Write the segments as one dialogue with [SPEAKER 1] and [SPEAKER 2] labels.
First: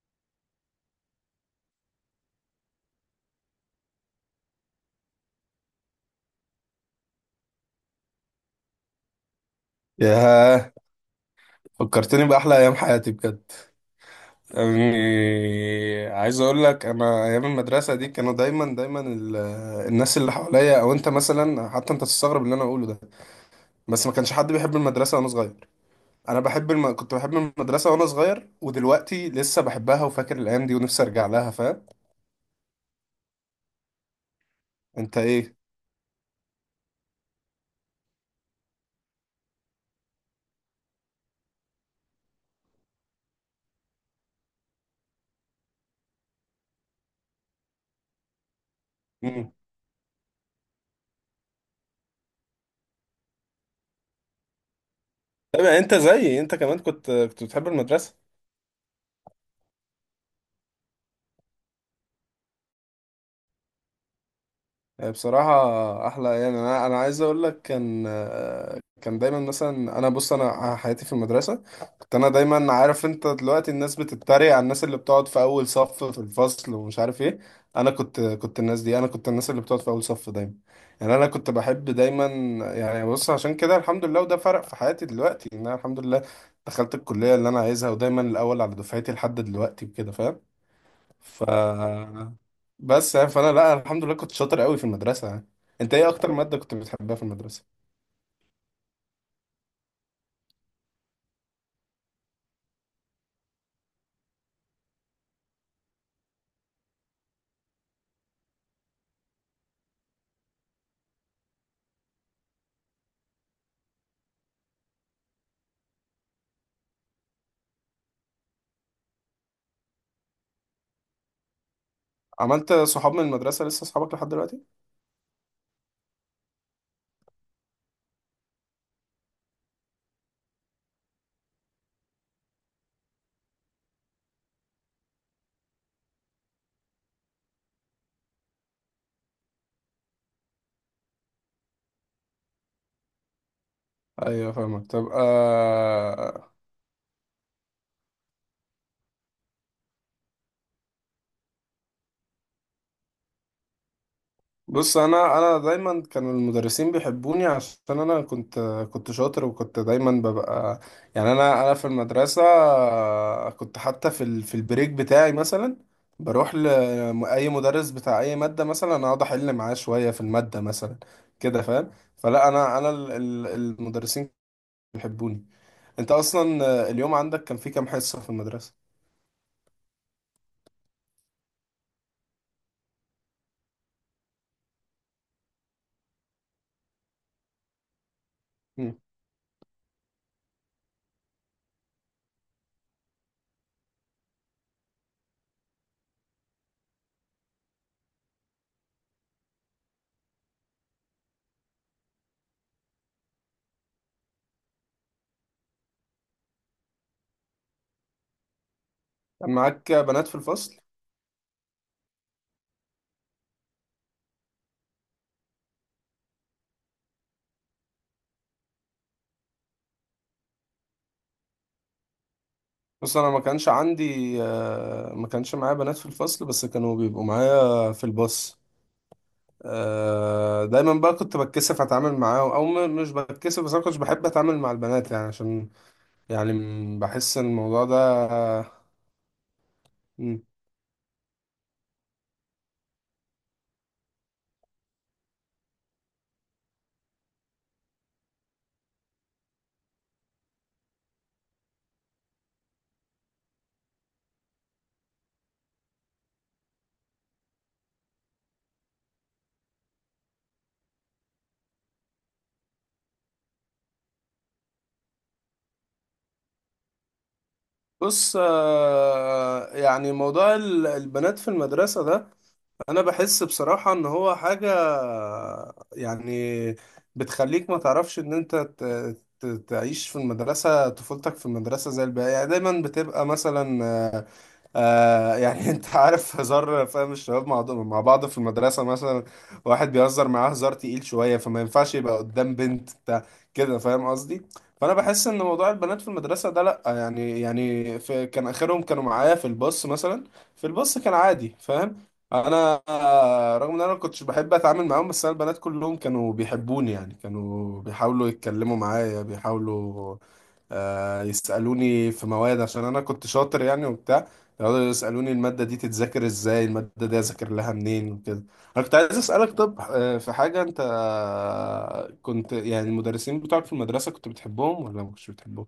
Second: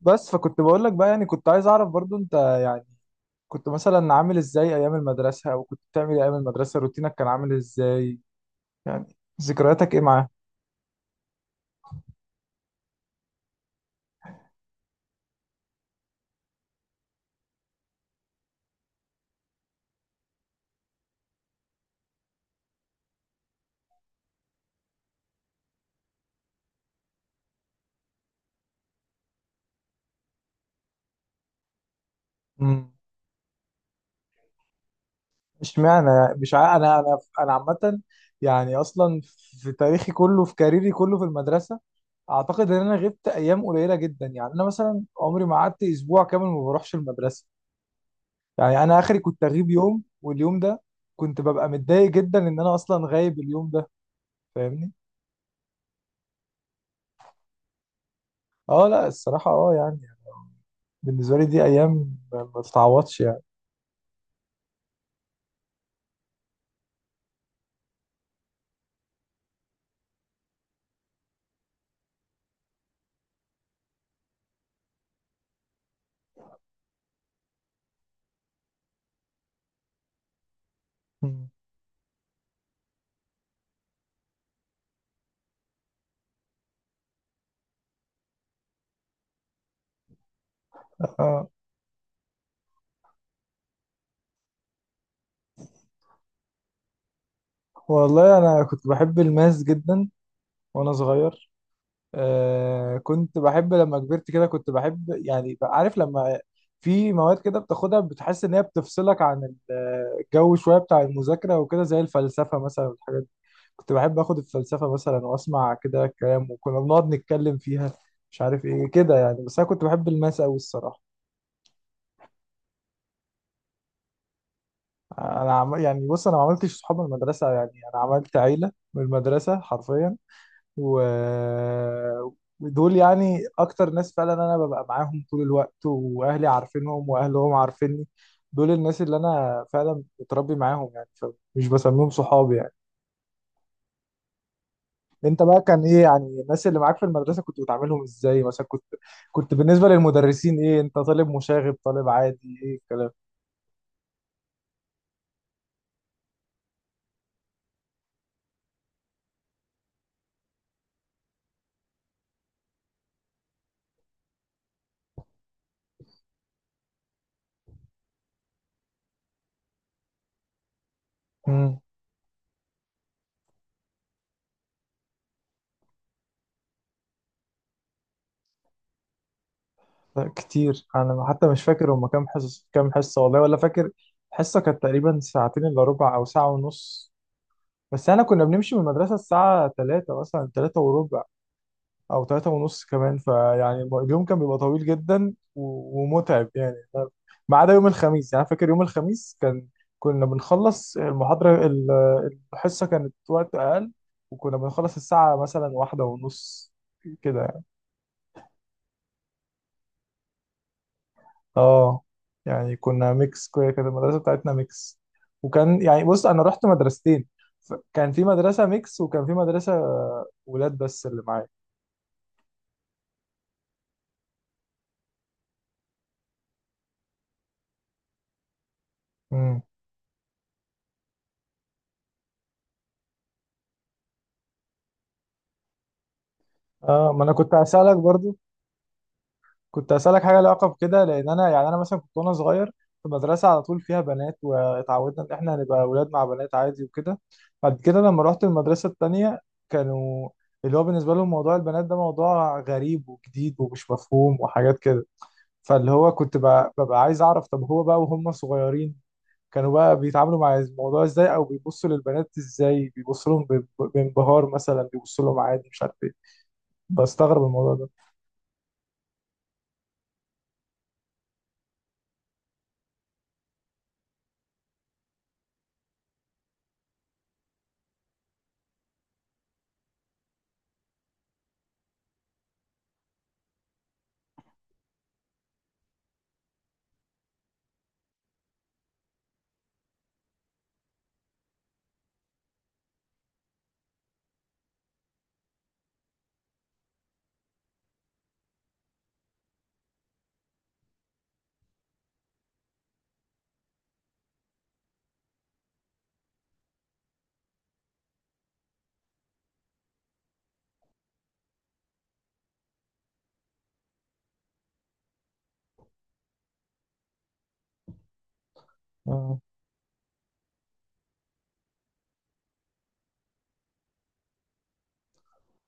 [SPEAKER 1] بس فكنت بقول لك بقى، يعني كنت عايز اعرف برضو انت، يعني كنت مثلا عامل ازاي ايام المدرسة، او كنت بتعمل إيه ايام المدرسة، روتينك كان عامل ازاي، يعني ذكرياتك ايه معاه.
[SPEAKER 2] ياه، فكرتني بأحلى أيام حياتي بجد. يعني عايز أقول لك أنا أيام المدرسة دي كانوا دايما الناس اللي حواليا أو أنت مثلا حتى أنت تستغرب اللي أنا أقوله ده. بس ما كانش حد بيحب المدرسة وأنا صغير. أنا بحب كنت بحب المدرسة وأنا صغير، ودلوقتي لسه بحبها وفاكر الأيام دي ونفسي أرجع لها، فاهم؟
[SPEAKER 1] امم.
[SPEAKER 2] أنت إيه؟
[SPEAKER 1] اشمعنى يعني؟ مش عا... انا عامة، يعني اصلا في تاريخي كله، في كاريري كله في المدرسة، اعتقد ان انا غبت ايام قليلة جدا. يعني انا مثلا عمري ما قعدت اسبوع كامل ما بروحش المدرسة، يعني انا اخري كنت
[SPEAKER 2] مم.
[SPEAKER 1] اغيب يوم، واليوم ده كنت ببقى متضايق جدا ان انا اصلا غايب اليوم ده، فاهمني.
[SPEAKER 2] طب يعني أنت زيي، أنت كمان كنت بتحب المدرسة.
[SPEAKER 1] اه لا الصراحة، اه يعني بالنسبة لي دي أيام ما تتعوضش يعني.
[SPEAKER 2] آه، بصراحة أحلى، يعني أنا عايز أقول لك كان آه، كان دايما مثلا أنا بص، أنا حياتي في المدرسة كنت أنا دايما عارف. أنت دلوقتي الناس بتتريق على الناس اللي بتقعد في أول صف في الفصل ومش عارف إيه. أنا كنت الناس دي، أنا كنت الناس اللي بتقعد في أول صف دايما. يعني أنا كنت
[SPEAKER 1] مم.
[SPEAKER 2] بحب دايما. يعني بص، عشان كده الحمد لله، وده فرق في حياتي دلوقتي إن أنا الحمد لله دخلت الكلية اللي أنا عايزها، ودايما الأول على دفعتي لحد دلوقتي وكده، فاهم؟ ف
[SPEAKER 1] آه.
[SPEAKER 2] بس يعني فانا لا الحمد لله كنت شاطر قوي في المدرسه يعني. انت ايه اكتر ماده كنت بتحبها في المدرسه؟
[SPEAKER 1] والله أنا كنت بحب الماس جدا وأنا صغير. آه. كنت بحب لما كبرت كده، كنت بحب يعني، بقى عارف لما في مواد كده بتاخدها بتحس إن هي بتفصلك عن الجو شوية بتاع المذاكرة، وكده زي الفلسفة مثلا والحاجات دي. كنت بحب آخد الفلسفة مثلا، وأسمع كده الكلام، وكنا بنقعد نتكلم فيها، مش عارف إيه كده يعني. بس أنا كنت بحب الماس أوي الصراحة.
[SPEAKER 2] عملت صحاب من المدرسه لسه صحابك لحد دلوقتي؟
[SPEAKER 1] يعني بص انا ما عملتش صحاب من المدرسه، يعني انا عملت عيله من المدرسه حرفيا. و... ودول يعني اكتر ناس فعلا انا ببقى معاهم طول الوقت، واهلي عارفينهم، واهلهم عارفيني. دول الناس اللي انا فعلا متربي معاهم يعني، فمش بسميهم صحابي يعني.
[SPEAKER 2] ايوه فاهمك. طب
[SPEAKER 1] انت بقى كان ايه، يعني الناس اللي معاك في المدرسه كنت بتعاملهم ازاي؟ مثلا كنت بالنسبه للمدرسين ايه؟ انت طالب مشاغب، طالب عادي، ايه الكلام؟
[SPEAKER 2] بص انا دايما كانوا المدرسين بيحبوني عشان انا كنت شاطر، وكنت دايما ببقى، يعني انا في المدرسه آه، كنت حتى في البريك بتاعي مثلا بروح لاي مدرس بتاع اي ماده مثلا اقعد احل معاه شويه في الماده مثلا، كده فاهم؟ فلا انا المدرسين بيحبوني. انت اصلا آه، اليوم عندك كان فيه كام حصه في المدرسه؟
[SPEAKER 1] لا كتير، انا حتى مش فاكر هما كام حصص، كام حصه والله ولا فاكر. حصه كانت تقريبا ساعتين الا ربع او ساعه ونص، بس انا كنا بنمشي من
[SPEAKER 2] مم.
[SPEAKER 1] المدرسه الساعه 3 مثلا، 3 وربع او 3 ونص كمان، فيعني اليوم كان بيبقى طويل جدا ومتعب يعني. ما عدا يوم الخميس، يعني أنا فاكر يوم الخميس كنا بنخلص الحصه كانت وقت اقل، وكنا بنخلص الساعه مثلا واحدة ونص كده يعني.
[SPEAKER 2] كان معاك بنات في الفصل؟
[SPEAKER 1] اه يعني كنا ميكس، كده كده المدرسه بتاعتنا ميكس، وكان يعني بص انا رحت مدرستين، كان في مدرسه ميكس، وكان في مدرسه ولاد بس اللي معايا.
[SPEAKER 2] بص انا ما كانش عندي آه، ما كانش معايا بنات في الفصل بس كانوا بيبقوا معايا في الباص.
[SPEAKER 1] امم.
[SPEAKER 2] آه، دايما بقى كنت بتكسف اتعامل معاهم او مش بتكسف، بس انا كنتش بحب اتعامل مع البنات يعني عشان، يعني
[SPEAKER 1] اه ما انا
[SPEAKER 2] بحس ان
[SPEAKER 1] كنت
[SPEAKER 2] الموضوع
[SPEAKER 1] هسالك
[SPEAKER 2] ده...
[SPEAKER 1] برضو، كنت هسالك حاجه لها
[SPEAKER 2] مم.
[SPEAKER 1] علاقه بكده، لان انا يعني انا مثلا كنت وانا صغير في مدرسه على طول فيها بنات، واتعودنا ان احنا هنبقى ولاد مع بنات عادي وكده. بعد كده لما رحت المدرسه التانيه، كانوا اللي هو بالنسبه لهم موضوع البنات ده موضوع غريب وجديد ومش مفهوم وحاجات كده. فاللي هو كنت ببقى عايز اعرف طب هو بقى وهم صغيرين، كانوا بقى بيتعاملوا مع الموضوع ازاي، او بيبصوا للبنات ازاي؟ بيبصوا لهم بانبهار مثلا، بيبصوا لهم عادي، مش عارف ايه. بستغرب الموضوع ده.
[SPEAKER 2] بص آه، يعني موضوع البنات في المدرسة ده انا بحس بصراحة ان هو حاجة يعني بتخليك ما تعرفش ان انت تعيش في المدرسة، طفولتك في المدرسة زي الباقي. يعني دايما بتبقى مثلا آه يعني انت عارف هزار، فاهم؟ الشباب مع بعض في المدرسة مثلا واحد بيهزر معاه هزار تقيل شوية، فما ينفعش يبقى قدام بنت بتاع، كده فاهم قصدي؟ فانا بحس ان موضوع البنات في المدرسة ده لا، يعني يعني في كان اخرهم كانوا معايا في الباص مثلا، في الباص كان عادي، فاهم؟ انا آه، رغم ان انا ما كنتش بحب اتعامل معاهم بس انا البنات كلهم كانوا بيحبوني يعني، كانوا بيحاولوا يتكلموا معايا، بيحاولوا آه، يسألوني في مواد عشان انا كنت شاطر يعني وبتاع، يقعدوا يسألوني المادة دي تتذاكر ازاي، المادة دي اذاكر لها منين وكده. انا كنت عايز
[SPEAKER 1] آه.
[SPEAKER 2] اسألك، طب آه، في حاجة انت آه، كنت يعني المدرسين بتوعك في المدرسة كنت بتحبهم ولا ما كنتش بتحبهم؟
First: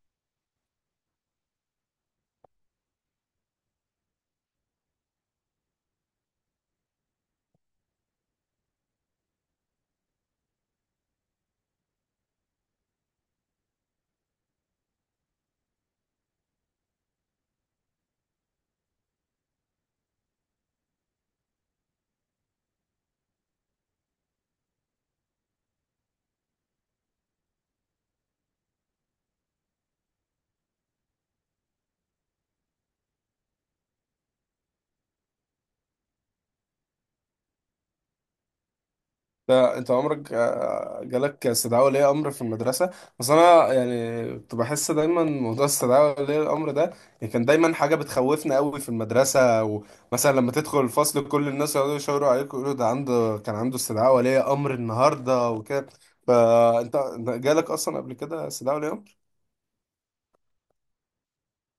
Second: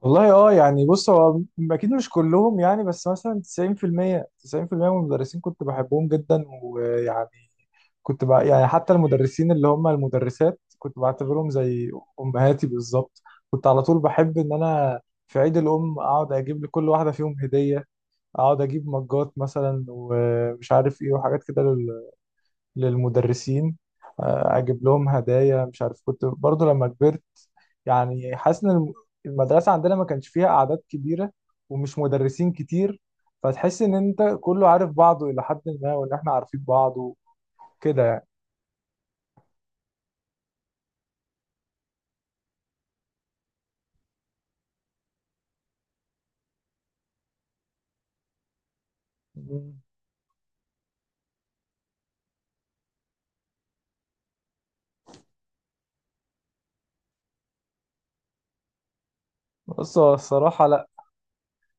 [SPEAKER 1] والله اه يعني بص هو اكيد مش كلهم يعني، بس مثلا 90% من المدرسين كنت بحبهم جدا، ويعني كنت بقى يعني حتى المدرسين اللي هم المدرسات كنت بعتبرهم زي امهاتي بالظبط. كنت على طول بحب ان انا في عيد الام اقعد اجيب لكل واحده فيهم هديه، اقعد اجيب مجات مثلا ومش عارف ايه وحاجات كده للمدرسين. آه، اجيب لهم هدايا، مش عارف. كنت برضو لما كبرت يعني حاسس ان المدرسة عندنا ما كانش فيها اعداد كبيرة، ومش مدرسين كتير، فتحس ان انت كله عارف بعضه الى حد ما، وان احنا عارفين بعض وكده يعني.
[SPEAKER 2] لا انت عمرك آه، جالك استدعاء ولي امر في المدرسه؟ بس انا يعني كنت بحس دايما موضوع استدعاء ولي الامر ده، يعني كان دايما حاجه بتخوفنا قوي في المدرسه، ومثلا لما تدخل الفصل كل الناس يقعدوا يشاوروا عليك ويقولوا ده عنده كان عنده استدعاء ولي امر النهارده وكده. فانت انت جالك اصلا قبل كده استدعاء ولي امر؟
[SPEAKER 1] بص هو الصراحة لا،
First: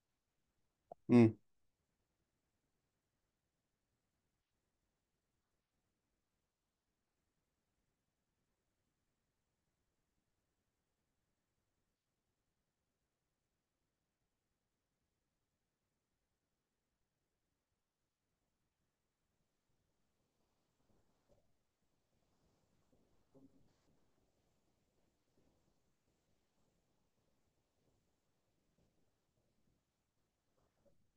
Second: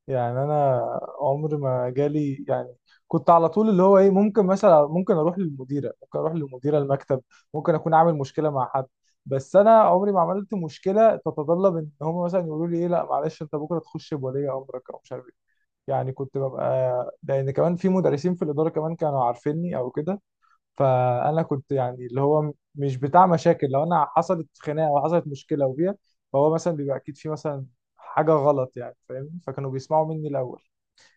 [SPEAKER 1] يعني انا
[SPEAKER 2] امم.
[SPEAKER 1] عمري ما جالي يعني. كنت على طول اللي هو ايه، ممكن مثلا ممكن اروح للمديره، ممكن اروح للمديره المكتب، ممكن اكون عامل مشكله مع حد، بس انا عمري ما عملت مشكله تتطلب ان هم مثلا يقولوا لي ايه لا معلش انت بكره تخش بولي امرك او مش عارف ايه، يعني كنت ببقى لان كمان في مدرسين في الاداره كمان كانوا عارفيني او كده. فانا كنت يعني اللي هو مش بتاع مشاكل، لو انا حصلت خناقه او حصلت مشكله وبيها، فهو مثلا بيبقى اكيد في مثلا حاجه غلط يعني، فاهمني، فكانوا بيسمعوا مني الاول.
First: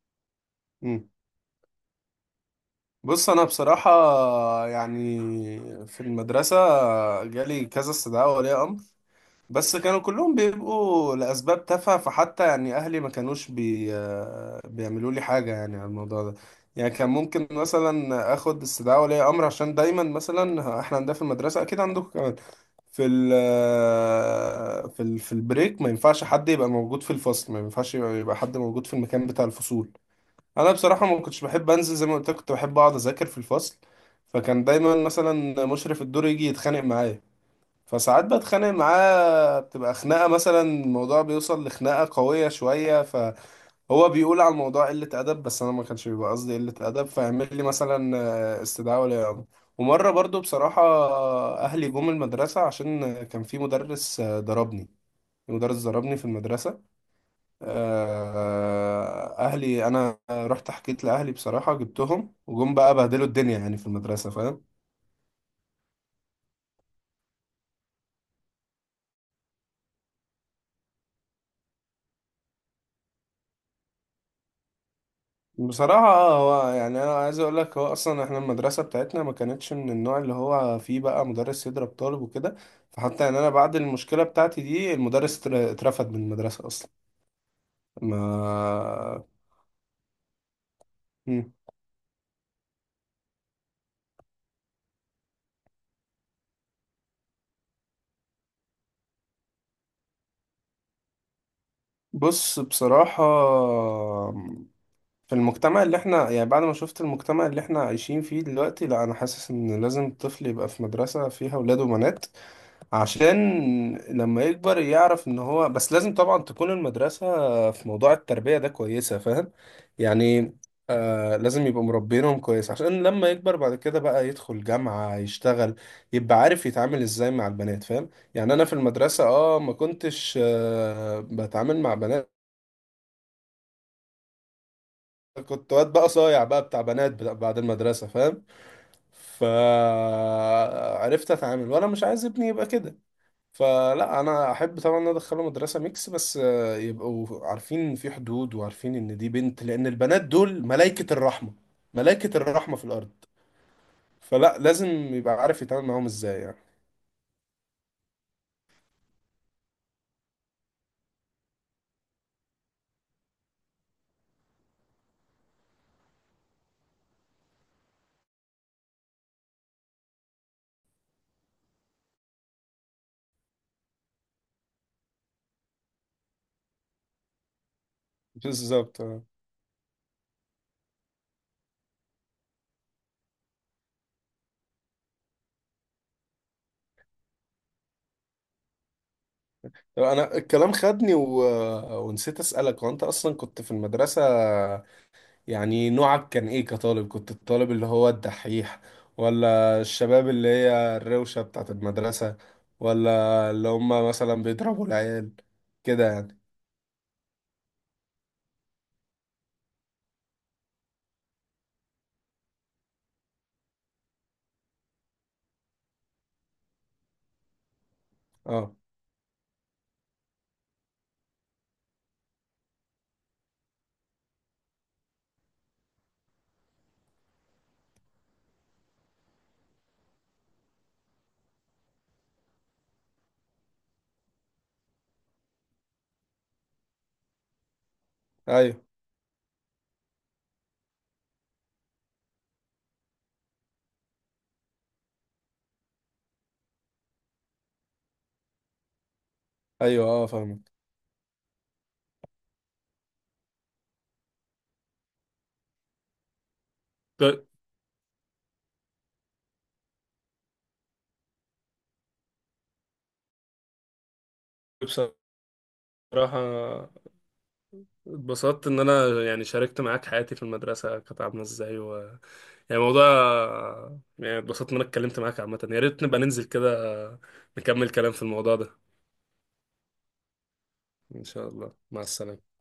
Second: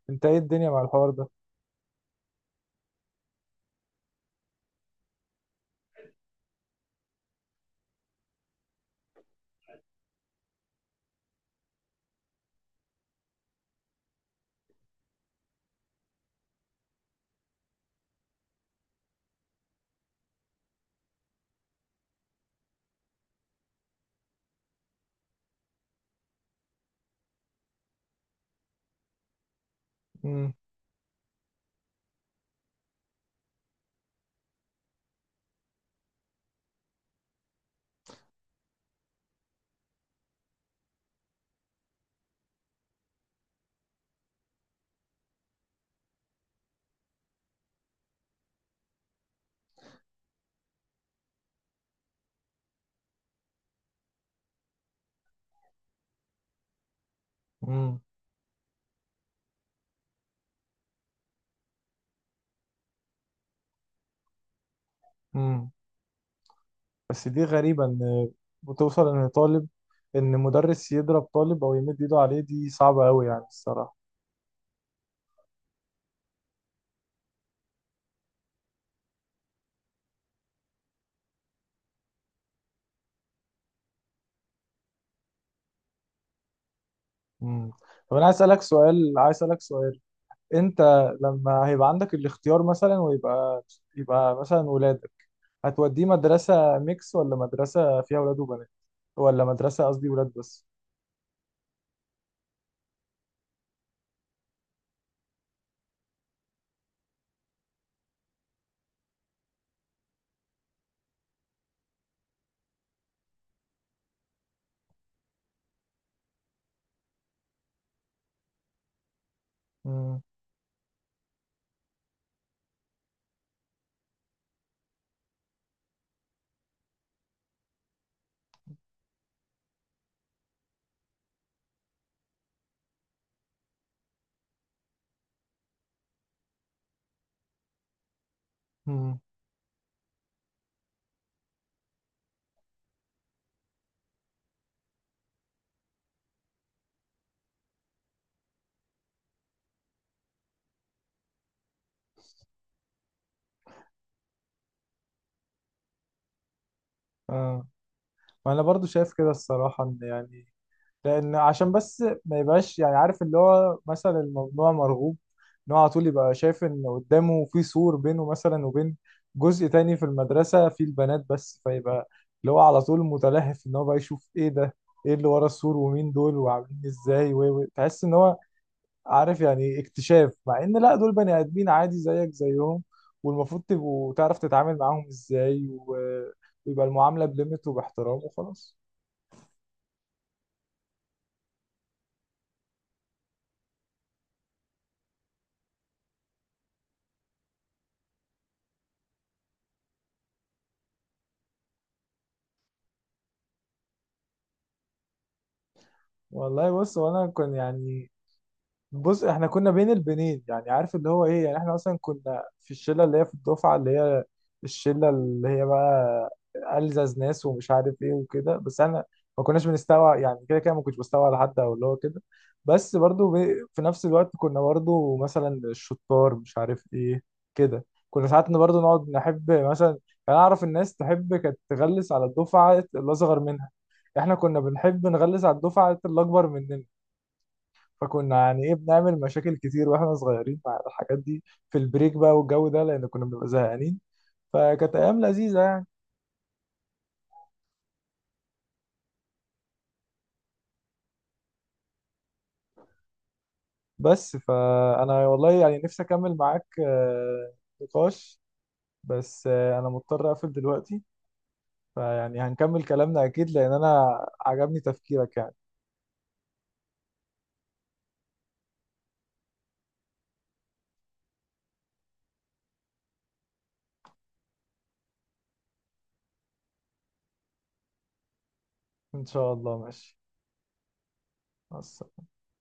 [SPEAKER 1] انت ايه الدنيا مع الحوار
[SPEAKER 2] امم.
[SPEAKER 1] ده؟
[SPEAKER 2] بص انا بصراحه يعني في المدرسه جالي كذا استدعاء ولي امر، بس كانوا كلهم بيبقوا لأسباب تافهة، فحتى يعني أهلي ما كانوش آه، بيعملوا لي حاجة يعني على الموضوع ده. يعني كان ممكن مثلا آخد استدعاء ولي أمر عشان دايما مثلا إحنا عندنا في المدرسة، أكيد عندكم كمان، في ال آه، في ال في البريك ما ينفعش حد يبقى موجود في الفصل، ما ينفعش يبقى حد موجود في المكان بتاع الفصول.
[SPEAKER 1] امم.
[SPEAKER 2] انا بصراحة ما كنتش بحب انزل، زي ما قلت لك كنت بحب اقعد اذاكر في الفصل. فكان دايما مثلا مشرف الدور يجي يتخانق معايا، فساعات بتخانق معاه بتبقى خناقة، مثلا الموضوع بيوصل لخناقة قوية شوية، فهو بيقول على الموضوع قلة أدب، بس أنا ما كانش بيبقى قصدي قلة أدب، فيعمل لي مثلا آه، استدعاء ولي أمر. ومرة برضو بصراحة آه، أهلي جم المدرسة عشان كان في مدرس آه، ضربني. مدرس ضربني في المدرسة.
[SPEAKER 1] امم.
[SPEAKER 2] آه، آه، أهلي أنا رحت حكيت لأهلي بصراحة، جبتهم وجم بقى بهدلوا الدنيا يعني في المدرسة، فاهم؟
[SPEAKER 1] امم. بس دي غريبه ان بتوصل ان مدرس يضرب طالب او يمد ايده عليه، دي صعبه قوي يعني الصراحه.
[SPEAKER 2] بصراحة اه هو يعني أنا عايز أقول لك هو أصلا إحنا المدرسة بتاعتنا ما كانتش من النوع اللي هو فيه بقى مدرس يضرب طالب وكده. فحتى يعني أنا بعد المشكلة بتاعتي دي المدرس اترفد من المدرسة أصلا.
[SPEAKER 1] امم. طب انا عايز اسالك سؤال،
[SPEAKER 2] ما
[SPEAKER 1] عايز اسالك سؤال، انت
[SPEAKER 2] مم.
[SPEAKER 1] لما هيبقى عندك الاختيار مثلا، ويبقى مثلا ولاد، هتوديه مدرسة ميكس، ولا مدرسة فيها ولاد وبنات، ولا مدرسة، قصدي ولاد بس؟
[SPEAKER 2] بص بصراحة في المجتمع اللي إحنا يعني بعد ما شفت المجتمع اللي إحنا عايشين فيه دلوقتي لا أنا حاسس إن لازم الطفل يبقى في مدرسة فيها ولاد وبنات، عشان لما يكبر يعرف ان هو، بس لازم طبعا تكون المدرسة في موضوع التربية ده كويسة، فاهم؟
[SPEAKER 1] امم.
[SPEAKER 2] يعني آه لازم يبقوا مربينهم كويس عشان لما يكبر بعد كده بقى يدخل جامعة يشتغل يبقى عارف يتعامل ازاي مع البنات، فاهم؟ يعني انا في المدرسة اه ما كنتش آه بتعامل مع بنات، كنت واد بقى صايع بقى بتاع بنات بعد المدرسة، فاهم؟
[SPEAKER 1] امم.
[SPEAKER 2] فعرفت اتعامل، وانا مش عايز ابني يبقى كده. فلا انا احب طبعا ان أنا ادخله مدرسه ميكس بس آه، يبقوا عارفين في حدود وعارفين ان دي بنت، لان البنات دول ملائكه الرحمه، ملائكه الرحمه في الارض. فلا لازم يبقى عارف يتعامل معاهم ازاي يعني.
[SPEAKER 1] اه ما انا برضو شايف كده الصراحة، ان يعني لان عشان بس ما يبقاش يعني عارف اللي هو مثلا الممنوع مرغوب، ان هو على طول يبقى شايف ان قدامه في سور بينه مثلا وبين جزء تاني في المدرسة فيه البنات بس، فيبقى اللي هو على طول متلهف ان هو بقى يشوف ايه ده، ايه اللي ورا السور، ومين دول، وعاملين ازاي، و تحس ان هو
[SPEAKER 2] بالظبط آه.
[SPEAKER 1] عارف يعني اكتشاف، مع ان لا دول بني ادمين عادي زيك زيهم، والمفروض تبقوا تعرف تتعامل معاهم ازاي، ويبقى المعامله بليمت وباحترام وخلاص.
[SPEAKER 2] طب انا الكلام خدني ونسيت اسالك، وانت اصلا كنت في المدرسه يعني نوعك كان ايه كطالب؟ كنت الطالب اللي هو الدحيح، ولا الشباب اللي هي الروشه بتاعت المدرسه، ولا اللي هم مثلا بيضربوا العيال كده يعني؟
[SPEAKER 1] والله بص وانا كان يعني، بص احنا كنا بين البنين، يعني عارف اللي هو ايه، يعني احنا مثلا كنا في الشله اللي هي في الدفعه اللي هي الشله اللي هي بقى ألزز ناس ومش عارف ايه وكده،
[SPEAKER 2] اه.
[SPEAKER 1] بس انا ما كناش بنستوعب يعني كده كده، ما كنتش بستوعب على حد او اللي هو كده. بس برضو في نفس الوقت كنا برضو مثلا الشطار مش عارف ايه كده، كنا ساعات برضو نقعد نحب مثلا يعني اعرف، الناس تحب كانت تغلس على الدفعه الاصغر منها، احنا كنا بنحب نغلس على الدفعه الاكبر مننا، فكنا يعني ايه
[SPEAKER 2] ايوه.
[SPEAKER 1] بنعمل مشاكل كتير واحنا صغيرين مع الحاجات دي في البريك بقى والجو ده، لان كنا بنبقى زهقانين، فكانت ايام لذيذه يعني.
[SPEAKER 2] ايوه اه فاهمك.
[SPEAKER 1] بس فانا والله يعني نفسي اكمل معاك
[SPEAKER 2] ب-
[SPEAKER 1] نقاش، بس انا مضطر اقفل دلوقتي، فيعني هنكمل كلامنا اكيد لان انا عجبني
[SPEAKER 2] بصراحة
[SPEAKER 1] تفكيرك يعني.
[SPEAKER 2] اتبسطت إن أنا يعني شاركت معاك حياتي في المدرسة كانت عاملة إزاي يعني موضوع، يعني اتبسطت إن أنا اتكلمت معاك عامة. يا ريت نبقى ننزل كده نكمل كلام في الموضوع ده.
[SPEAKER 1] ان شاء الله ماشي.
[SPEAKER 2] إن شاء الله،
[SPEAKER 1] مع
[SPEAKER 2] مع
[SPEAKER 1] السلامة.
[SPEAKER 2] السلامة.